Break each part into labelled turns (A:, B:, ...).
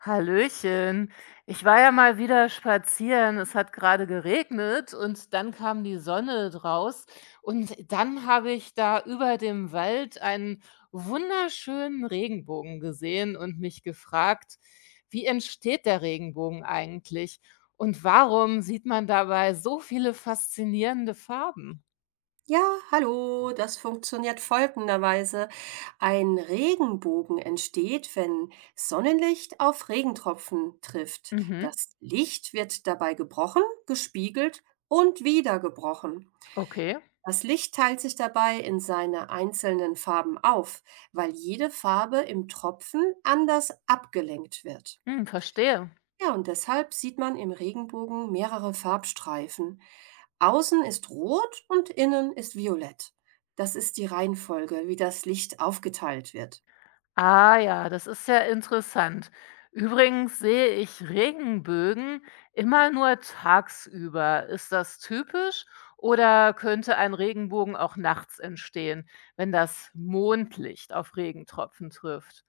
A: Hallöchen. Ich war ja mal wieder spazieren. Es hat gerade geregnet und dann kam die Sonne draus. Und dann habe ich da über dem Wald einen wunderschönen Regenbogen gesehen und mich gefragt, wie entsteht der Regenbogen eigentlich? Und warum sieht man dabei so viele faszinierende Farben?
B: Ja, hallo, das funktioniert folgenderweise. Ein Regenbogen entsteht, wenn Sonnenlicht auf Regentropfen trifft. Das
A: Mhm,
B: Licht wird dabei gebrochen, gespiegelt und wieder gebrochen.
A: okay.
B: Das Licht teilt sich dabei in seine einzelnen Farben auf, weil jede Farbe im Tropfen anders abgelenkt wird.
A: Hm, verstehe.
B: Ja, und deshalb sieht man im Regenbogen mehrere Farbstreifen. Außen ist rot und innen ist violett. Das ist die Reihenfolge, wie das Licht aufgeteilt wird.
A: Ah ja, das ist ja interessant. Übrigens sehe ich Regenbögen immer nur tagsüber. Ist das typisch oder könnte ein Regenbogen auch nachts entstehen, wenn das Mondlicht auf Regentropfen trifft?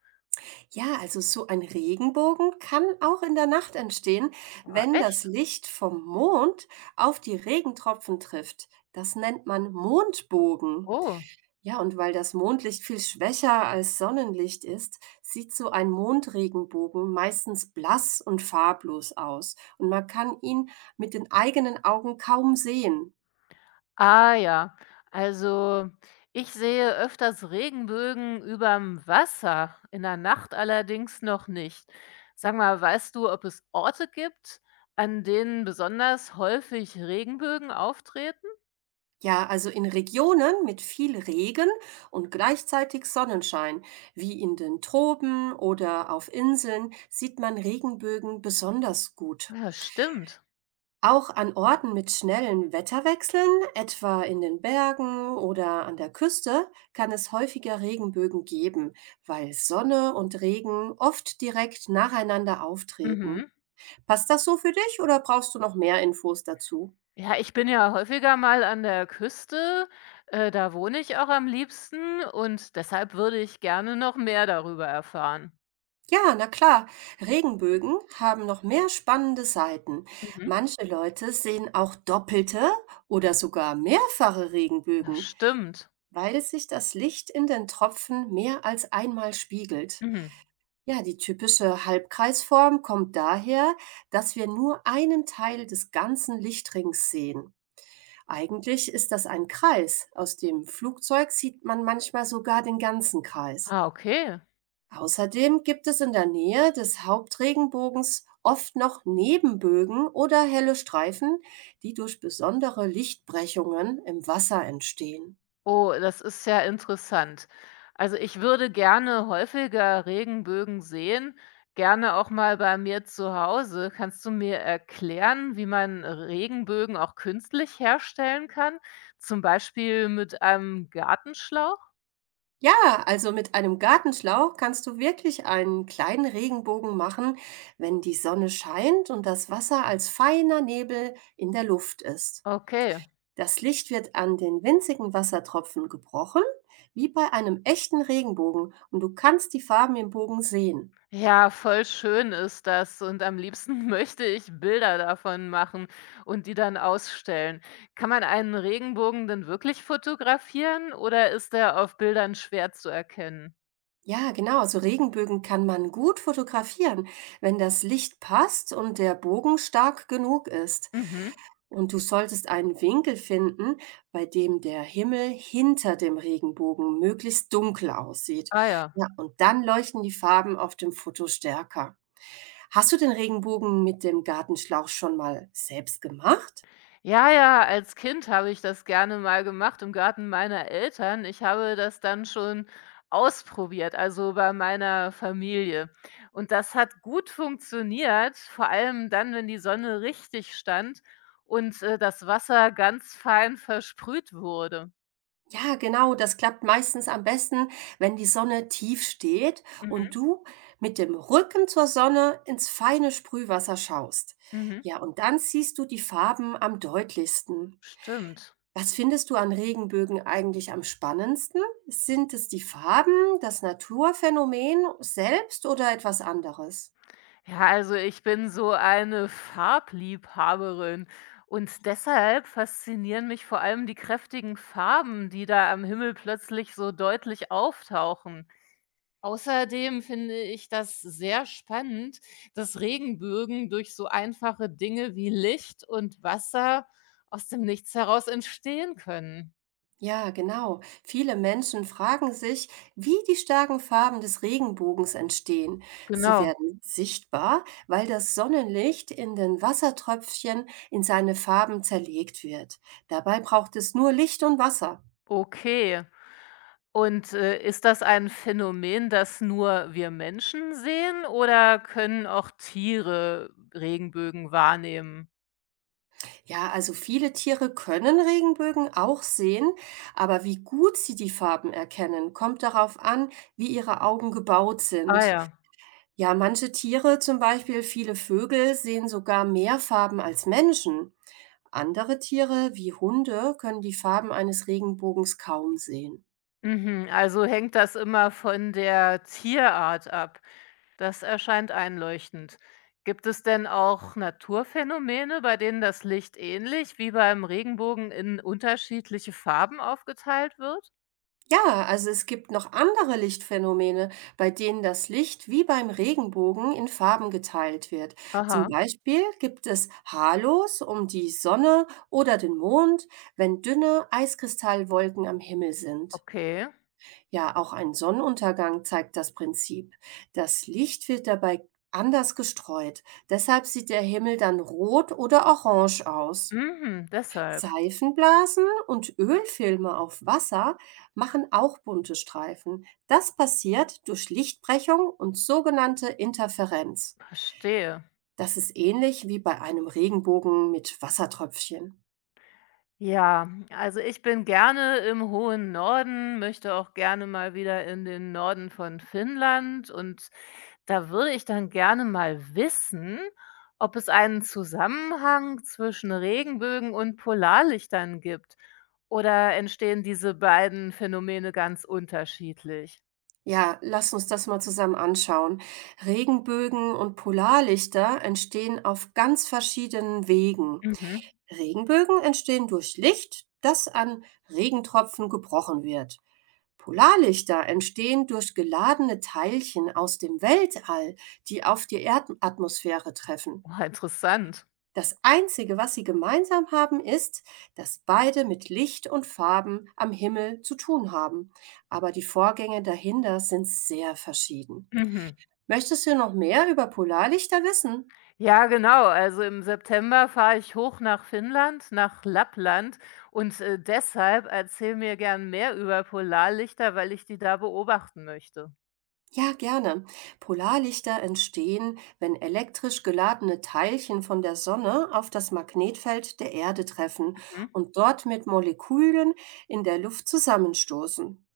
B: Ja, also so ein Regenbogen kann auch in der Nacht entstehen,
A: Ah,
B: wenn das
A: echt?
B: Licht vom Mond auf die Regentropfen trifft. Das nennt man Mondbogen.
A: Oh.
B: Ja, und weil das Mondlicht viel schwächer als Sonnenlicht ist, sieht so ein Mondregenbogen meistens blass und farblos aus. Und man kann ihn mit den eigenen Augen kaum sehen.
A: Ah ja, also ich sehe öfters Regenbögen überm Wasser, in der Nacht allerdings noch nicht. Sag mal, weißt du, ob es Orte gibt, an denen besonders häufig Regenbögen auftreten?
B: Ja, also in Regionen mit viel Regen und gleichzeitig Sonnenschein, wie in den Tropen oder auf Inseln, sieht man Regenbögen besonders gut.
A: Ja, stimmt.
B: Auch an Orten mit schnellen Wetterwechseln, etwa in den Bergen oder an der Küste, kann es häufiger Regenbögen geben, weil Sonne und Regen oft direkt nacheinander auftreten.
A: Mhm.
B: Passt das so für dich oder brauchst du noch mehr Infos dazu?
A: Ja, ich bin ja häufiger mal an der Küste, da wohne ich auch am liebsten und deshalb würde ich gerne noch mehr darüber erfahren.
B: Ja, na klar. Regenbögen haben noch mehr spannende Seiten.
A: Mhm.
B: Manche Leute sehen auch doppelte oder sogar mehrfache
A: Ja,
B: Regenbögen,
A: stimmt.
B: weil sich das Licht in den Tropfen mehr als einmal spiegelt.
A: Mhm.
B: Ja, die typische Halbkreisform kommt daher, dass wir nur einen Teil des ganzen Lichtrings sehen. Eigentlich ist das ein Kreis. Aus dem Flugzeug sieht man manchmal sogar den ganzen Kreis.
A: Ah, okay.
B: Außerdem gibt es in der Nähe des Hauptregenbogens oft noch Nebenbögen oder helle Streifen, die durch besondere Lichtbrechungen im Wasser entstehen.
A: Oh, das ist ja interessant. Also, ich würde gerne häufiger Regenbögen sehen, gerne auch mal bei mir zu Hause. Kannst du mir erklären, wie man Regenbögen auch künstlich herstellen kann, zum Beispiel mit einem Gartenschlauch?
B: Ja, also mit einem Gartenschlauch kannst du wirklich einen kleinen Regenbogen machen, wenn die Sonne scheint und das Wasser als feiner Nebel in der Luft ist.
A: Okay.
B: Das Licht wird an den winzigen Wassertropfen gebrochen, wie bei einem echten Regenbogen, und du kannst die Farben im Bogen sehen.
A: Ja, voll schön ist das und am liebsten möchte ich Bilder davon machen und die dann ausstellen. Kann man einen Regenbogen denn wirklich fotografieren oder ist er auf Bildern schwer zu erkennen?
B: Ja, genau, so Regenbögen kann man gut fotografieren, wenn das Licht passt und der Bogen stark genug ist.
A: Mhm.
B: Und du solltest einen Winkel finden, bei dem der Himmel hinter dem Regenbogen möglichst dunkel aussieht.
A: Ah ja.
B: Ja, und dann leuchten die Farben auf dem Foto stärker. Hast du den Regenbogen mit dem Gartenschlauch schon mal selbst gemacht?
A: Ja, ja, als Kind habe ich das gerne mal gemacht im Garten meiner Eltern. Ich habe das dann schon ausprobiert, also bei meiner Familie. Und das hat gut funktioniert, vor allem dann, wenn die Sonne richtig stand und das Wasser ganz fein versprüht wurde.
B: Ja, genau, das klappt meistens am besten, wenn die Sonne tief steht
A: Mhm,
B: und du mit dem Rücken zur Sonne ins feine Sprühwasser schaust.
A: mhm.
B: Ja, und dann siehst du die Farben am deutlichsten.
A: Stimmt.
B: Was findest du an Regenbögen eigentlich am spannendsten? Sind es die Farben, das Naturphänomen selbst oder etwas anderes?
A: Ja, also ich bin so eine Farbliebhaberin und deshalb faszinieren mich vor allem die kräftigen Farben, die da am Himmel plötzlich so deutlich auftauchen. Außerdem finde ich das sehr spannend, dass Regenbögen durch so einfache Dinge wie Licht und Wasser aus dem Nichts heraus entstehen können.
B: Ja, genau. Viele Menschen fragen sich, wie die starken Farben des Regenbogens entstehen. Sie
A: Genau.
B: werden sichtbar, weil das Sonnenlicht in den Wassertröpfchen in seine Farben zerlegt wird. Dabei braucht es nur Licht und Wasser.
A: Okay. Und ist das ein Phänomen, das nur wir Menschen sehen oder können auch Tiere Regenbögen wahrnehmen?
B: Ja, also viele Tiere können Regenbögen auch sehen, aber wie gut sie die Farben erkennen, kommt darauf an, wie ihre Augen gebaut
A: Ah
B: sind.
A: ja.
B: Ja, manche Tiere, zum Beispiel viele Vögel, sehen sogar mehr Farben als Menschen. Andere Tiere, wie Hunde, können die Farben eines Regenbogens kaum sehen.
A: Mhm. Also hängt das immer von der Tierart ab. Das erscheint einleuchtend. Gibt es denn auch Naturphänomene, bei denen das Licht ähnlich wie beim Regenbogen in unterschiedliche Farben aufgeteilt wird?
B: Ja, also es gibt noch andere Lichtphänomene, bei denen das Licht wie beim Regenbogen in Farben geteilt wird. Zum
A: Aha,
B: Beispiel gibt es Halos um die Sonne oder den Mond, wenn dünne Eiskristallwolken am Himmel sind.
A: okay.
B: Ja, auch ein Sonnenuntergang zeigt das Prinzip. Das Licht wird dabei anders gestreut. Deshalb sieht der Himmel dann rot oder orange aus.
A: Mhm, deshalb.
B: Seifenblasen und Ölfilme auf Wasser machen auch bunte Streifen. Das passiert durch Lichtbrechung und sogenannte Interferenz.
A: Verstehe.
B: Das ist ähnlich wie bei einem Regenbogen mit Wassertröpfchen.
A: Ja, also ich bin gerne im hohen Norden, möchte auch gerne mal wieder in den Norden von Finnland und da würde ich dann gerne mal wissen, ob es einen Zusammenhang zwischen Regenbögen und Polarlichtern gibt oder entstehen diese beiden Phänomene ganz unterschiedlich?
B: Ja, lass uns das mal zusammen anschauen. Regenbögen und Polarlichter entstehen auf ganz verschiedenen Wegen.
A: Mhm.
B: Regenbögen entstehen durch Licht, das an Regentropfen gebrochen wird. Polarlichter entstehen durch geladene Teilchen aus dem Weltall, die auf die Erdatmosphäre treffen.
A: Oh, interessant.
B: Das Einzige, was sie gemeinsam haben, ist, dass beide mit Licht und Farben am Himmel zu tun haben, aber die Vorgänge dahinter sind sehr verschieden.
A: Mhm.
B: Möchtest du noch mehr über Polarlichter wissen?
A: Ja, genau. Also im September fahre ich hoch nach Finnland, nach Lappland und deshalb erzähl mir gern mehr über Polarlichter, weil ich die da beobachten möchte.
B: Ja, gerne. Polarlichter entstehen, wenn elektrisch geladene Teilchen von der Sonne auf das Magnetfeld der Erde treffen
A: Mhm.
B: und dort mit Molekülen in der Luft zusammenstoßen.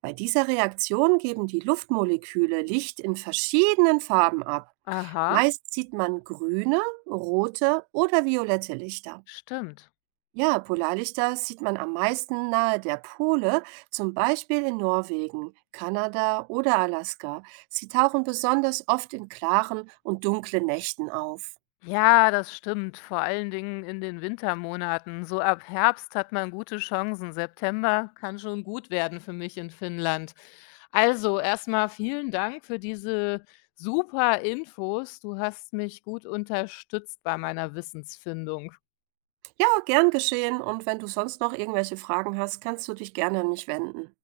B: Bei dieser Reaktion geben die Luftmoleküle Licht in verschiedenen Farben ab.
A: Aha,
B: Meist sieht man grüne, rote oder violette Lichter.
A: stimmt.
B: Ja, Polarlichter sieht man am meisten nahe der Pole, zum Beispiel in Norwegen, Kanada oder Alaska. Sie tauchen besonders oft in klaren und dunklen Nächten auf.
A: Ja, das stimmt. Vor allen Dingen in den Wintermonaten. So ab Herbst hat man gute Chancen. September kann schon gut werden für mich in Finnland. Also, erstmal vielen Dank für diese super Infos. Du hast mich gut unterstützt bei meiner Wissensfindung.
B: Ja, gern geschehen. Und wenn du sonst noch irgendwelche Fragen hast, kannst du dich gerne an mich wenden.